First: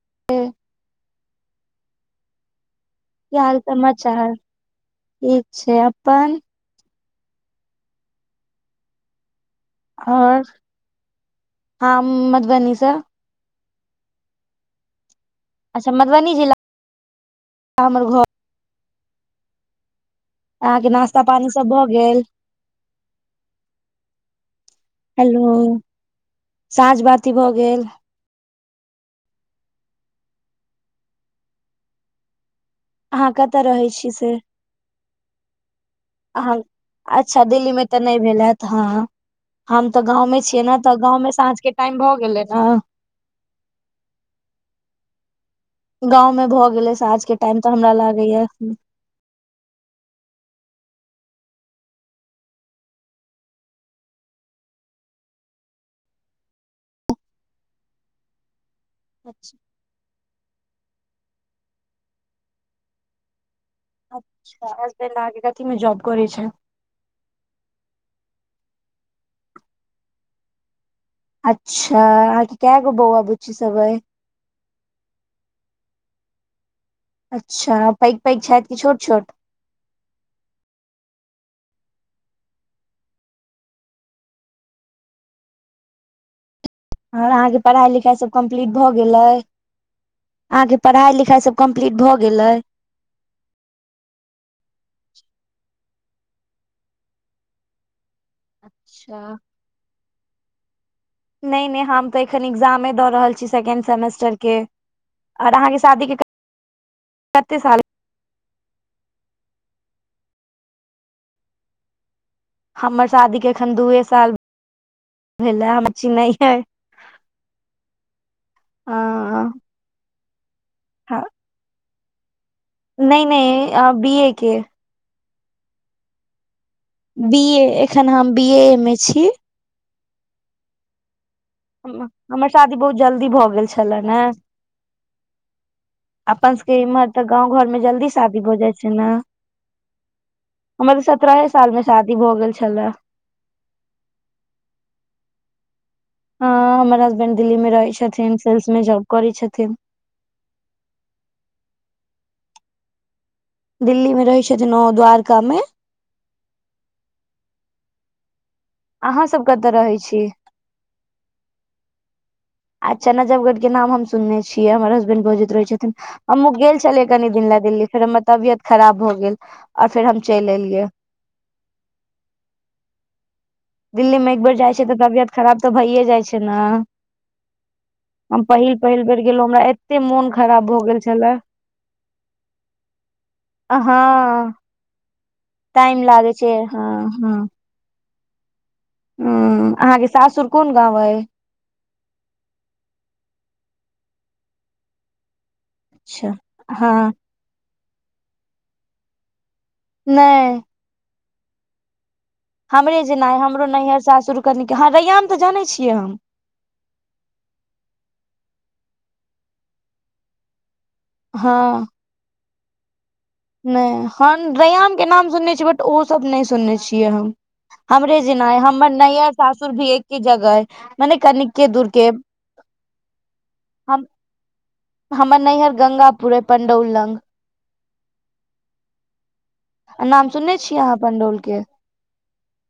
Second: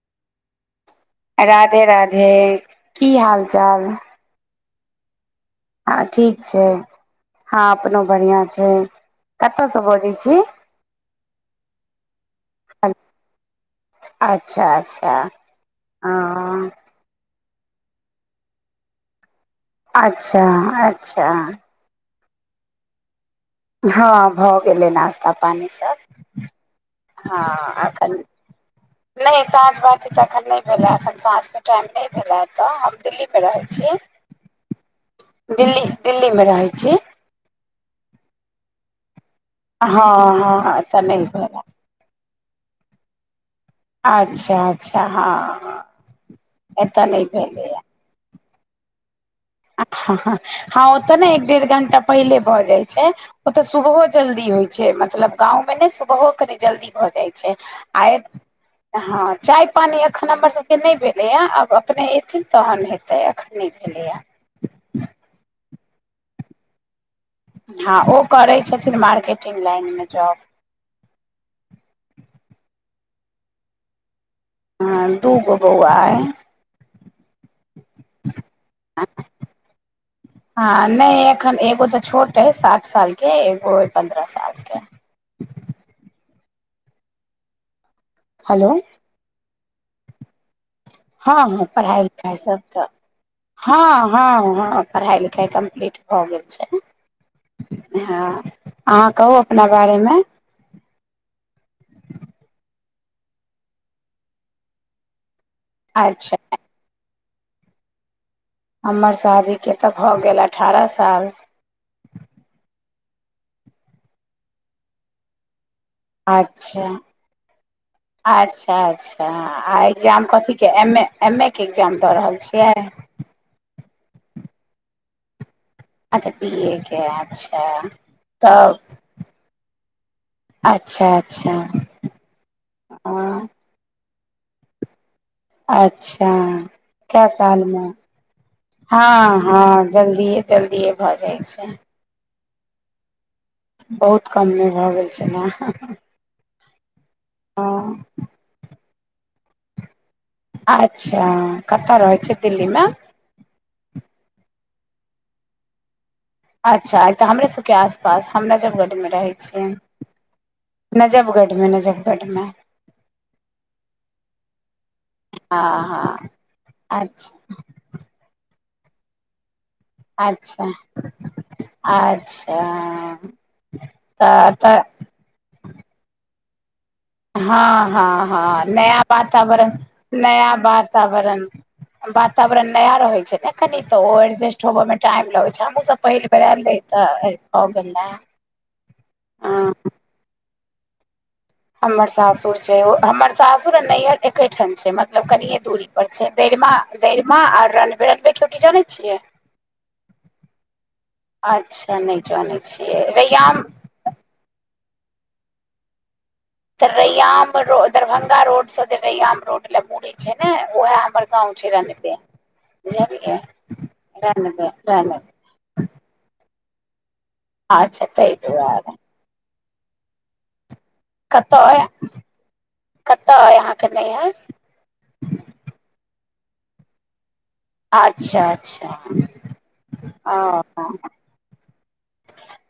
[inaudible] राधे राधे की हाल चाल ठीक छै हँ अपन ठीक छै हँ अपनो बढ़िआँ छै कतऽसँ बजै छी और हम मधुबनी से अच्छा अच्छा। अच्छा मधुबनी जिला हँ [inaudible] हमर घर अच्छा। अहाँके नास्ता अच्छा पानी सब भऽ गेल हँ भऽ गेलै नश्ता हेलो पानिसभ साँझ बाती हँ भऽ गेल अखन। नहि साँझ बाती तऽ अखन नहि भेलै अखन साँझके टाइम नहि भेलै एतऽ दिल्ली अहाँ मे कतऽ रहै छी से दिल्ली -दिल्ली मे अहाँ रहै छी। अच्छा दिल्ली में तऽ नहि भेल हैत हँ हम तऽ गाँंव हँ में छियै हँ ने तऽ एतय गाँंव नहि में साँझ भेल के टाइम भऽ गेलै ने। अच्छा अच्छा हँ। गाँंव में भऽ गेलै एतय साँझ नहि के टाइम भेलैए तऽ हमरा लागैया। हँ ओतऽ ने एक डेढ़ घंटा पहिले भऽ जाइ छै। ओतऽ सुबहो जल्दी होइ छै मतलब गाँवमे नहि सुबहो कनि जल्दी भऽ जाइ छै। आ। [unintelligible] हँ चाय पानि एखन हमर सभके नहि भेलैए आब अपने एथिन तहन हेतै एखन। नहि भेलैए। हसबैंड अहांके कथिमे जॉब करै छैथ। हँ ओ करै छथिन मार्केटिंग लाइनमे जॉब। अच्छा, अहांके कय गो बौआ बुच्ची सब अछि। आ दूगो बौआ अइ अच्छा पैघ पैघ छथि कि छोट छोट हँ नहि एखन एगो तऽ छोट अछि सात साल के एगो अछि पन्द्रह साल के। और अहाँके पढ़ाई लिखाई सब कम्प्लीट हेलो भऽ गेल अछि, अहाँके पढ़ाइ लिखाई हँ सब हँ कम्प्लीट पढ़ाइ भऽ लिखाइ गेल सब अछि। तऽ हँ हँ हँ पढ़ाई लिखाई कम्प्लीट भऽ गेल छै। हँ अहाँ कहू अच्छा अपना बारेमे। नै नै हम तऽ एखन एग्जामे दऽ रहल छी सेकेंड सेमेस्टर के, आर अहाँके शादी के अच्छा कते साल भेले हमर शादीके तऽ भऽ गेल अठारह साल। हमर शादीे के एखन दूए साल भेलै, हमर चिन्नै है। अच्छा अच्छा अच्छा आ एग्जाम कथीके, एम ए एम ए के एग्जाम दऽ रहल छियै। नै नै बी ए के। अच्छा बीए के बी अच्छा ए एखन हम बी ए तब मे छी अच्छा अच्छा। हमर शादी बहुत जल्दी हँ भऽ गेल छले ने। [inaudible] अच्छा अपन सबके इम्हर तऽ कए गाँंव घर मे सालमे, जल्दी शादी भऽ जाइ छै ने हँ हँ जल्दिये। जल्दिए हमर तऽ भऽ जाइ सत्रहे साल छै। मे शादी भऽ गेल छलै। बहुत कम मे भऽ गेल छले। ह हमर हसबैंड दिल्ली मे रहै छथिन, सेल्स में जॉब करै छथिन। अच्छा कतऽ रहै छै दिल्लीमे। दिल्ली मे रहै छथिन ओ द्वारका मे। अच्छा तऽ हमरे सभके आसपास, हमरो सभ दिल्ली मे अहाँ रहै सब कतऽ छियैन। रहै छी नजबगढ़मे नजबगढ़मे। अच्छा नजबगढ़ के नाम हम सुनने छियै हमर हसबेंड बजैत ह रहै छथिन। ह हम गेल छलियै कनी अच्छा दिन ले दिल्ली फेर हमर तबियत खराब भ गेल और फेर हम चलि अच्छा एलियै। अच्छा। दिल्ली मे एक बेर जाइ छै तऽ तबियत खराब तऽ भइए जाइ छै ने। हँ हँ हम हँ पहिल नया पहिल बेर गेलहुँ हमरा वातावरण एते मोन नया खराब भऽ गेल छले वातावरण। वातावरण नया रहे छै ने कनी तो हँ ओ एडजस्ट होबे मे टाइम लगै छै। अच्छा हमहु टाइम सब पहिल लागे बेर छै आयल रहि हँ तऽ भ गेल रहै। हुं अहाँके सासुर कोन गाँंव अछि। हमर सासुर छै हमर सासुर आ नैहर एकेठाम छै मतलब कनिये दूरी पर अच्छा छैय रैयाम हँ आ रनबे, रनबे केओटी जानै छियै? नै। अच्छा नहि जानै हमरे छियै जेना अइ रैयाम हमरो नैहर सासुर कनिके हं रैयाम तऽ जानै छियै हम। त रैयाम रोड दरभंगा रोड से जे रैयाम रोड ले मुड़े छै ने वैह बड़ गाँव हँ छै रनवे बुझलियै। नहि हम रनबे रैयाम के रनबे नाम सुनने छियै बट ओसभ नहि सुनने छियै हम अच्छा हमरे ताहि जेना ऐ हमर दुआरे नैहर सासुर भी एक ही जगह ऐ। मने कतऽ कनिके अइ दूर के कतऽ अइ अहाँके हम नैहर हमर नैहर गंगापुर अय पंडौल लंग। अच्छा अच्छा। आ नाम सुनने छीयै अहाँ पंडौल के?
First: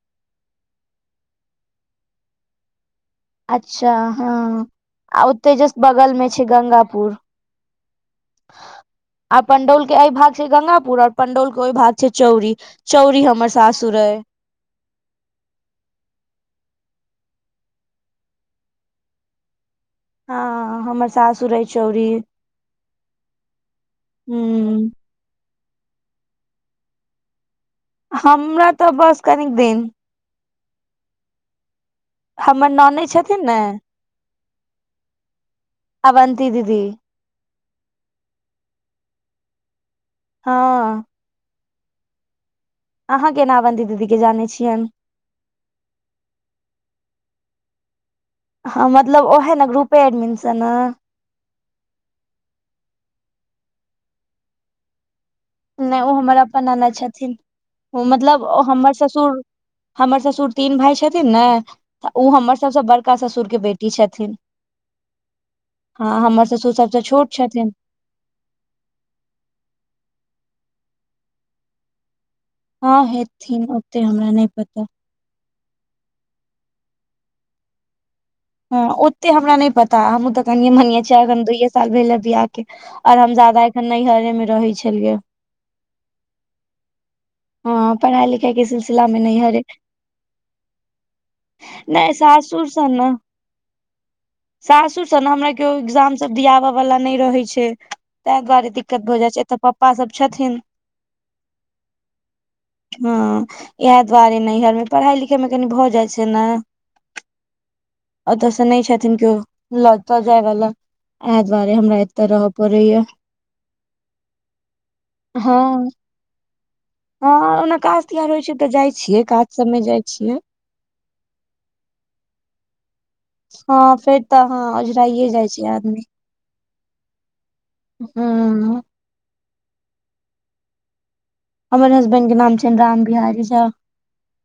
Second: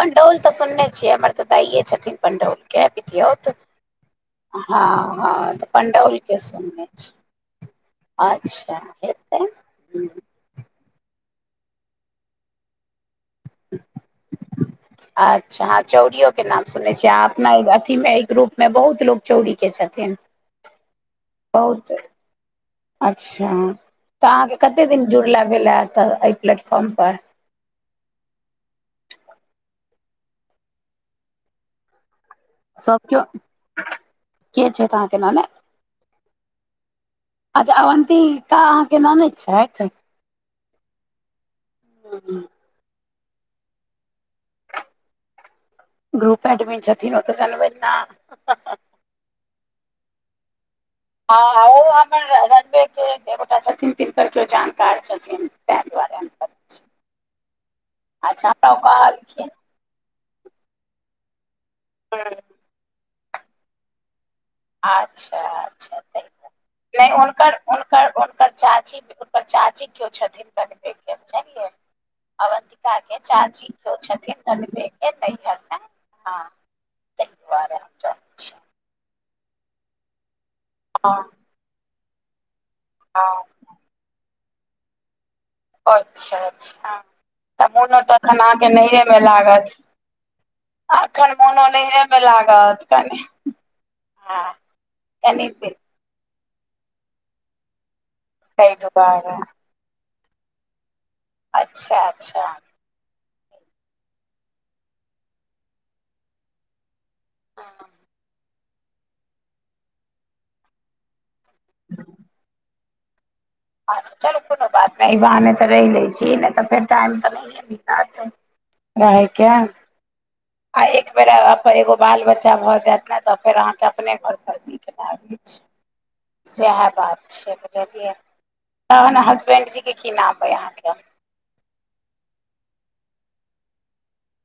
पण्डौल तऽ सुनने छियै हमर तऽ दाइये छथिन पण्डौल के पितिऔत अच्छा हँ हँ आ हँ ओते तऽ जस्ट बगल में पण्डौलके छै सुनने छी। गंगापुर अच्छा हेतै, आ पंडौल के हूं। एहि भाग गंगापुर और पंडौल के ओइ भाग छै चौरी चौरी हमर सासुर अय। अच्छा हां चौरियो के नाम सुनने छियै आ अपना ई अथीमे ई ग्रुप में बहुत लोक चौरीके छथिन। हँ हमर सासुर अइ बहुते, चौरी अच्छा तऽ अहाँके कते हूँ दिन? जुड़ला भेलै एतऽ एहि प्लेटफॉर्मपर। हम्मरा तऽ बस कनिक दिन। हमर सभ ननैद केओ छथिन ने के छैथ अहाँके ननैद? अवन्ती दीदी अच्छा अवन्तिका अहाँके ननैद छथि। हँ [unintelligible] अहाँ केना अवंति दीदी के जानै छियैन? ग्रुप एडमिन छथिन ओतऽ जनबैन न। हं मतलब ओहे न ग्रुपे एडमिन स न। हं ओ हमर रनबे के एक गोटा छथिन तिनकर केओ जानकार छथिन। ताहि नहि ओ दुआरे हम हमर अपन करैत छी। ननैद छथिन ओ मतलब अच्छा हमरा ओ हमर ससुर कहलखिन हमर ससुर तीन भाय छथिन ने ओ हमर सबसँ बड़का ससुरके बेटी छथिन। अच्छा अच्छा हँ त हमर ससुर सबसँ नहि छोट उनकर छथिन उन उनकर चाची हुनकर चाची केओ छथिन रनवे के बुझलियै अवन्तिका हँ के हेथिन चाची केओ ओते हमरा छथिन नहि पता रनवे के [unintelligible] तै दुआरें हम जनै हं ओते हमरा नहि पता हमहूं त कनिये मनिये हँ छियै अखन दूइये साल भेले बियाह के। के आओर हम हँ जादा एखन नैहरे मे रहै छलियै। अच्छा अच्छा तऽ हँ मोनो त पढ़ाई अखन लिखाई के अहाँके सिलसिला मे नहियरमे नैहरे लागत। अखन मोनो नहियरे नहि मे सासुर सँ लागत ने कनि हँ सासुर स ने कनि हमरा केओ दिन एग्जाम सब दियाबय वाला नहि रहै छै तैं दुआरे दिक्कत भऽ जाइ छै एतऽ पप्पा सब छथिन अच्छा अच्छा। हँ इएह दुआरे नहियरमे पढ़ाइ लिखाइमे कनि भऽ जाइ छै ने। ह ओतऽ से नहि छथिन केओ लऽ तऽ जाय वला एह दुआरे हमरा एत्त रह पड़ैयै। अचछा चलू कोनो बात नहि अही बहाने हँ तऽ रहि लै छी नहि तऽ फेर टाइम तऽ हँ नहिए ओना काज मिलत तिहार होइ छै तऽ जाइ छियै काज रहैके। सबमे जाइ छियै। आ एक बेर अब अब एगो बाल बच्चा भ जैत हँ फेर तऽ हँ ओझराइए जाइ छै आदमी। सएह बात छैय बुझलियै हूँ तहन हसबेंडजीके की नाम अइ अहाँके? हमर हसबैंड के नाम छनि राम बिहारी झा।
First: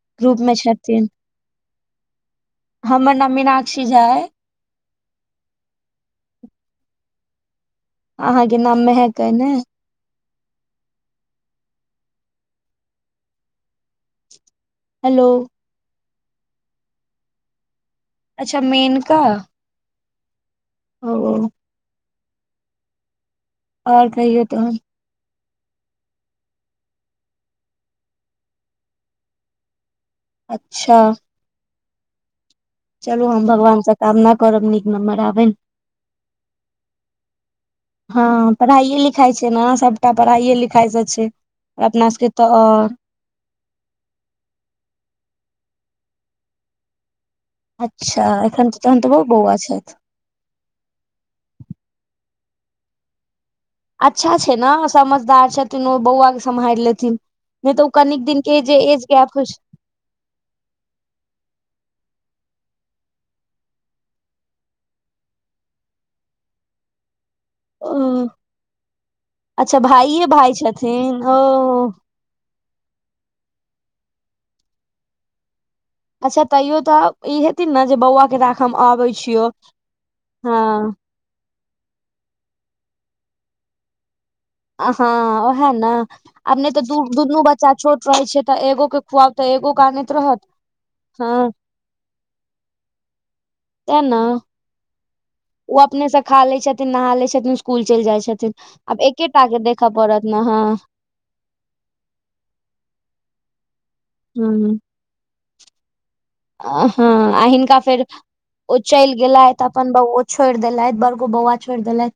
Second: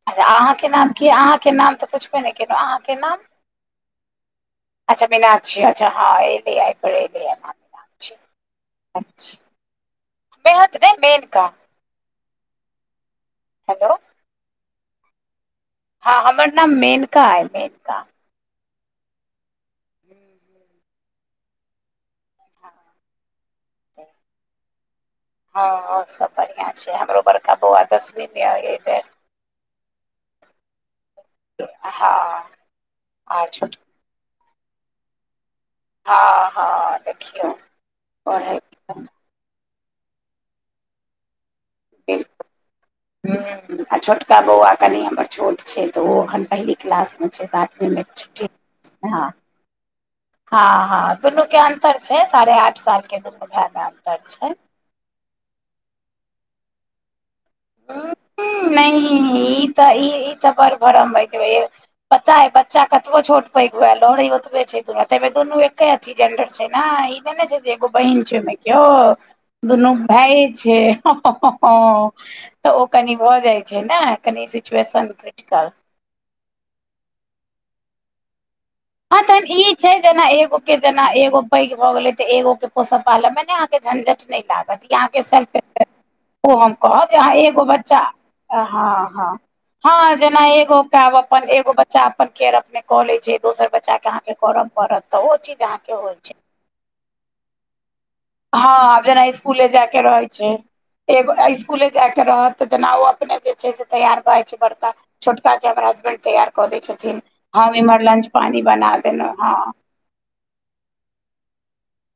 अच्छा ग्रुप मे अहाँके नाम की छथिन अइ अहाँके नाम तऽ पुछबे नहि केलहुँ अहाँके हमर नाम? मीनाक्षी झा अइ अच्छ केना छियै अच्छा हँ एलियैै [unintelligible] आहाँ के नाम मेंहक अइ ने। मेहत नै मेनका। हेलो हेलो हँ हमर नाम मेनका है मेननका। अच्छा मेनका। हूँ। ओ ओर कहियौ तहन हँ और सब बढ़िआँ छै हमरो बड़का बौआ दसवी मे अइले। अच्छा हँ। चलू हम आर छोट भगवानसँ कामना करब नीक नम्बर आबैन। हँ हँ देखियौ हँ पढ़ैत पढ़ाइए -लिखाइ छै ने सब सबटा पढ़ाइए लिखाई से छैर अपना सबके तऽ हूँ आ छोटका बौआ कनि हमर छोट छै तऽ ओ अखन पहली क्लास मे छै सा अच्छा एखन तऽ तहन तऽ बहु बौआ छैथ। हँ हँ कोनो केन पर छै साड़े आठ साल केने [unintelligible] अच्छा छै ने समझदार छथिन ओ बौआके सम्हैर लेथिन। नहि तऽ ओ हम्म, कनेक दिन के जे नहि एज गेप होइ छै। ई तऽ ई ई तऽ बड़ भरम [unintelligible] पता या बच्चा कतबो छोट पैघ हुए लड़ै ओतबे छै दुनू तेै मे दुनू एके [unintelligible] इ तऽ नै छै एगो बहिन ओ छै ओय मे कियो अच्छा दुनू भाइये भाय छै छथिन ओ हँ-हँ-हँ तऽ ओ कनि भऽ जाइ छै ने कनि सिचुएशन क्रिटिकल। अच्छा तैयो तऽ ई हेथिन ने जे बौआ के राख हम आबै हँ तहन छियौ ई छै जेना एगो के हँ जेना एगो पैग भऽ गेले ते एगो के पोषब पालल मे आहाँ के झंझट नेै हँ लाग ओएह ने [unintelligible] ओ आब नहि हम तऽ दू कहब दुनू जे एगो बच्चा छोट रहै छै तऽ एगो के हँ हँ खुआउ तऽ एगो के आनैत हँ रहत जेना एगो के अपन हँ एगो बच्चा अपन केयर कऽ लै छै। दोसर बच्चा तें के ने अहाँके करऽ पड़त तऽ ओ चीज ओ अहाँके अपने होइ से छै खा लै छथिन, नहा लै छथिन, स्कुल चलि जाइ छथिन। आब एकेटा के देखऽ पड़त ने हँ। एग इसकुले जायके रहल तऽ जेना ओ अपने जे छै से तैयार भऽ जाय छै बड़का। छोटका के हमर होसबैंड अं हँ आ हिनका फेर पानी ओ बना चैल देलहुँ गेलाइथ हँ अपन बौओ छोइड़ देलैथ बड़को बौआ छोइड़ देलैथ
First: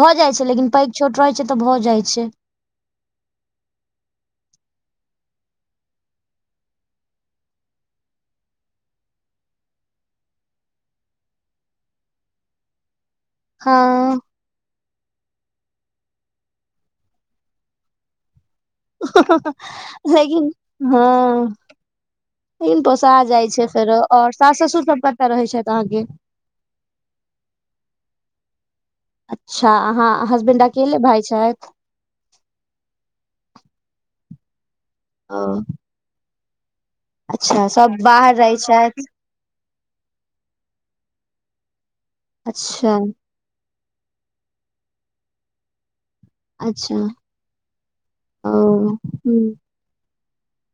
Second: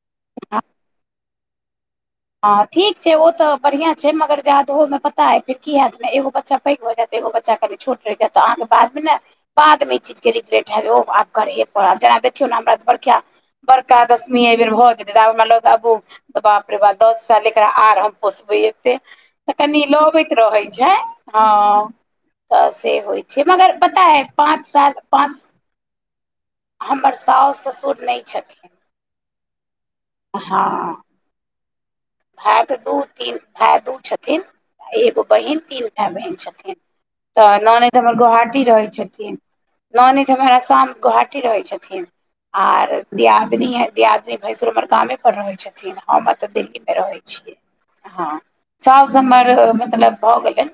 भऽ जाइ छै लेकिन पैघ छोट रहे छै तऽ भऽ जाइ छै। हँ ठीक छै ओ तऽ बढ़ियां छै मगर जादहो मे पता या फेर की हेएत ने एगो बच्चा पैघ भऽ जेएत एगो बच्चा कनि छोट रैहजेत तऽ अहाँके बादमे ने बादमे ई चीज के रिग्रेट है आब जेना देखियौ ने हमरा बड़खा बड़का हँ दशमी एहि बेर भऽ जेतै तऽब हमरा लोग आबू तऽ बाप रे बाप दस साल एकरा आर हम पोसबेै तऽ कनि लबैत रहै छैय हँ। तऽ लेकिन से पोसा होय छै, जाइ मगर पता ऐ, पाँच, सात, पाँच आहाँ के हमर सौस ससुर नैय छथिन। अच्छा! आहाँ हसबैंड अकेले भाय छैथ? भाइ दू तीन भााय दू छथिन, एगो ओ बहिन तीन भाए बहिन छथिन। तऽ अच्छा ननैद सब हमर बाहर गोहाटी रहै छथि छथिन। ननैद हमर आशाम गोहाटी रहै छथिन, और अच्छा दियादिनी है दियाद भैंसुर हमर गामे पर रहै छथिन। हम एऽ दिल्ली अच्छा रहै छियै, हँ। ओ सौस हूँ हमर मतलब भऽ गेलै,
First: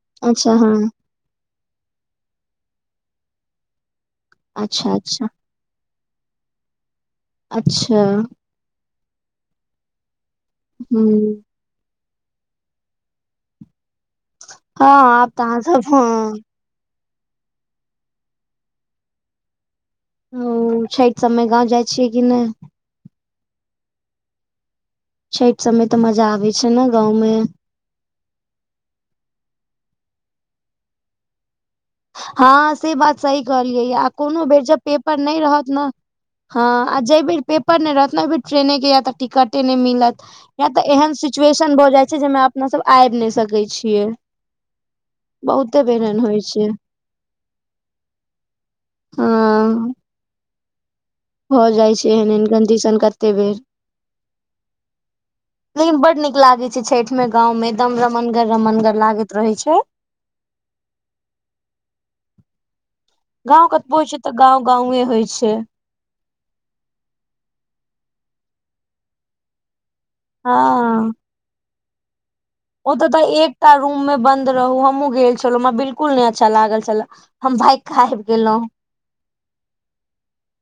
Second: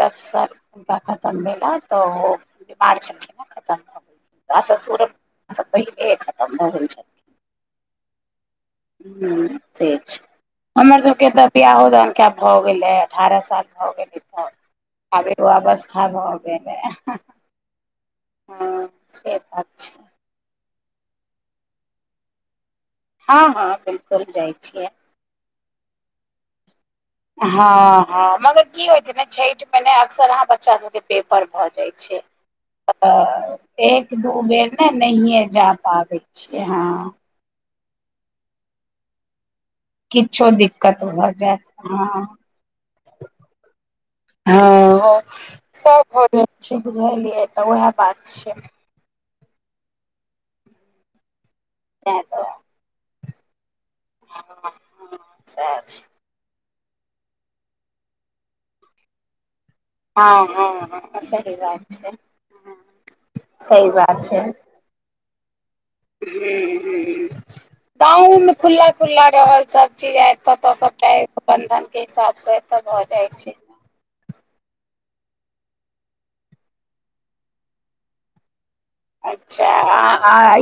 दस साल अच्छा हँ हुनका खत्म भेला। तऽ ओ बीमार छेलखिन ने, खत्म भऽ गेलखिन। आ अच्छा ससुर अच्छा स पहिलेहे खत्म भ गेल छैत। अच्छा! हँ, से हमर सब के हूँ तऽ बियाहो दान के भऽ गेलै, अठारह साल भऽ गेलै। हँ आब तऽ एगो अहाँ सब अवस्था हँ भगेल। हँ, से बात छैय। ओ, छैठ सब मे गाँव जाय छियै कि नैय? हँ, हँ, 'बिल्कुल' जाय छियै। छैठ सब मे तऽ मजा आबै छैय। छैन, गाँव मे। ह, ह, मगर की होय छैय न, छैठ मे न अक्सर आहाँ बच्चा सब के पेपर भऽ जाय छै। हँ, से बात सही तऽ कहलियै आ, एक दू कोनो बेर जब ने पेपर नैय नहिए रहत जा न। पाबै हँ, छियै आ जयबेर पेपर नैय रहत न, ओय बेर, ट्रेने के या तऽ टिकट नैय मिलत, किछो या तऽ दिक्कत एहन भऽ जायत सिचुएशन भऽ जाय छैय, हँ जेहिमे अपना सब अैब नैय सकै छियै। हँ, बहुते सेह बेर एहन भ होइ जय छै बुझलियै। तऽ उएह बात छै। हूँ। हो जाय छै, तैं एहन- एहन दुआरे कन्डीशन कते बेर। हँ हँ सएह लेकिन छै बड नीक लागैत छैठ में गाँंव मे, एकदम रमनगर -रमनगर लागैत रहेै छैय। हँ -हँ -हँ, सही बात छैय, हँ। गांँव कतबो छै, तऽ गाँंव -गांँवे होय छैय। हूँ- हूँ, गाँव मे खुल्ला- खु्ल्ल रहल सब। चीज आय, एत त हँ सबटा ए बंधन के हिसाब से। एतऽ ओ भऽ तऽ जाइ तऽ छै एकटा रूम में बंन्द रहु, हमहुँ गेल छेलौं, हमरा बिल्कुल नैय अच्छा लागल छल, हम भैग क अैब गेलौ। अच्छा!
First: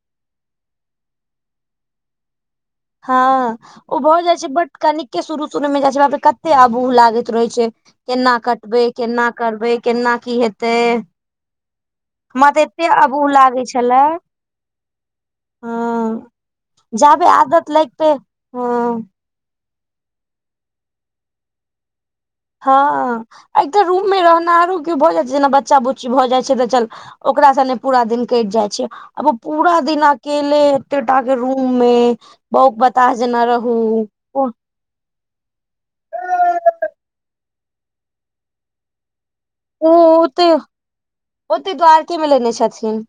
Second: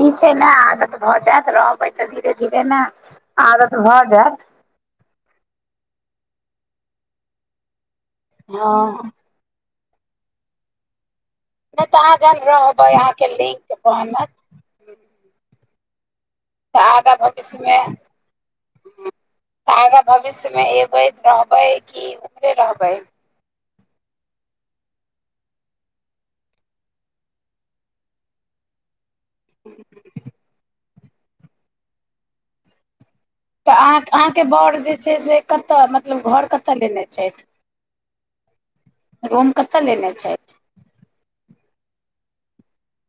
ई छै ने आदत भऽ जेतऽ, रहबै तऽ धीरे -धीरे ने। हँ, आदत ओ भऽ जाय जायत छै। बट कनिके के शुरू- शुरू मे जाय छै बाप रे, कते अबुह लागैत रहेै छै, केना हँ कटबे, केना करबै, केना की हेतै। नहि तऽ अहाँ जहन हमरा तऽ एते रहबै अबुह अहाँके लागै लिंक छेला। बनत हँ। आगाँ भव के सुय लैगते, हँ। तऽ आगाँ भविष्य मे अबैत रहबै की? हँ एक तऽ रूममे रहनाहरो क्यो भऽ जाय छैय ने जेना बच्चा बुच्ची भऽ जाय छैय तऽ चल ओका सने पूरा दिन कैटि जाय छैय। अब पूरा दिन अकेले एते टा के रूम मे बहु ब ताज नऽ रो तऽ अहाँक -अहाँके बड़ जे छैय से कतऽ मतलब घर कतऽ लेने छैथ। [unintelligible] ओ ओते छथि -ओते द्वारकेमे लेने छथिन।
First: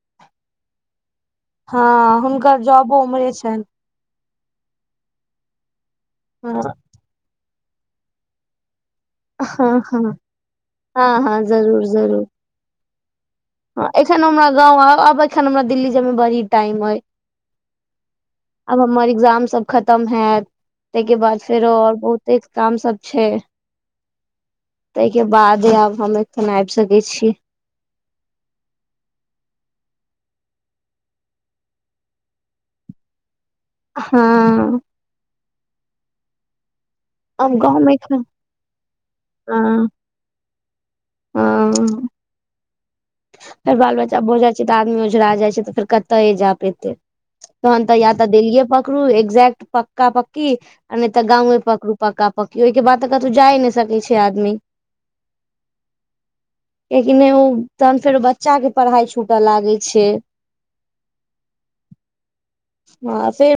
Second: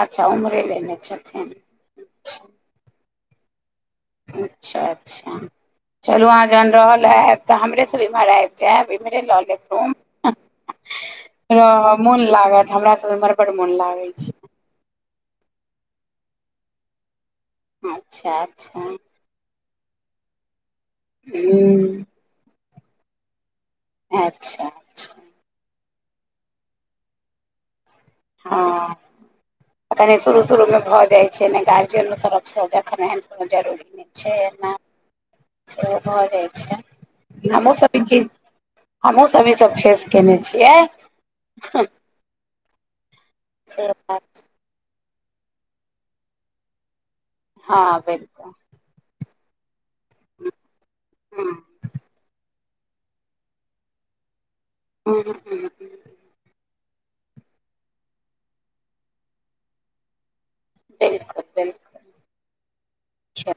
अच्छा उम्हरे लैने छथिन। हाँ हुनकर जॉबो उम्हरे छन। अच्छा-अच्छा चलू अहाँ हँ जहन रहल आयब तऽ हमरेसँ इम्हर आयब। जायब इमहरे लऽ लेब हँ रूम, हँ हँ हँ हाँ मन लागत हमरा सब इमहर हाँ एखन हमरा गाँव आ आब एखन हमरा दिल्ली जायमे बड़ी टाइम अए। अच्छा अच्छा आब हमर एग्जाम सब खतम हायत तेयके बाद फेरो और ह बहुत एतेक काम सब छैय। अच्छा। तेय अच्छा के बादे आब हम एखन आइब सकै छी। हाँ। अरे शुरू -शुरूमे भऽ जाइ छैय ने गार्जियनो तरफसँ देखनाय एहन कोनो जरूरी छैय ना हँ सेहो भऽ जाइ छैय। आब गाँवमे हमहूँसब ई एखन चीज हमहूँसब ईसब हँ फेस केयने छियै। हँ फेर से बाल- बच्चा बात भऽ छै जाइ छैय तऽ आदमी ओझरा जाइ छैय तऽ फेर कतेय जा पेते। तहन तऽ हँ या तऽ बिलकुल देल्लीए पकरू एक्ज्ट पक पक्का- पक्की ने तऽ ह गांव मे पकड़ू पका -पक्की ओहिके बाद तऽ कथू जाइ ने सकै छैय आदमी। उहुं। ए की नै उ तहन फेरो बच्चा के पढ़ाय छूटा लागे छैय। बिलकुल, बिल हाँ से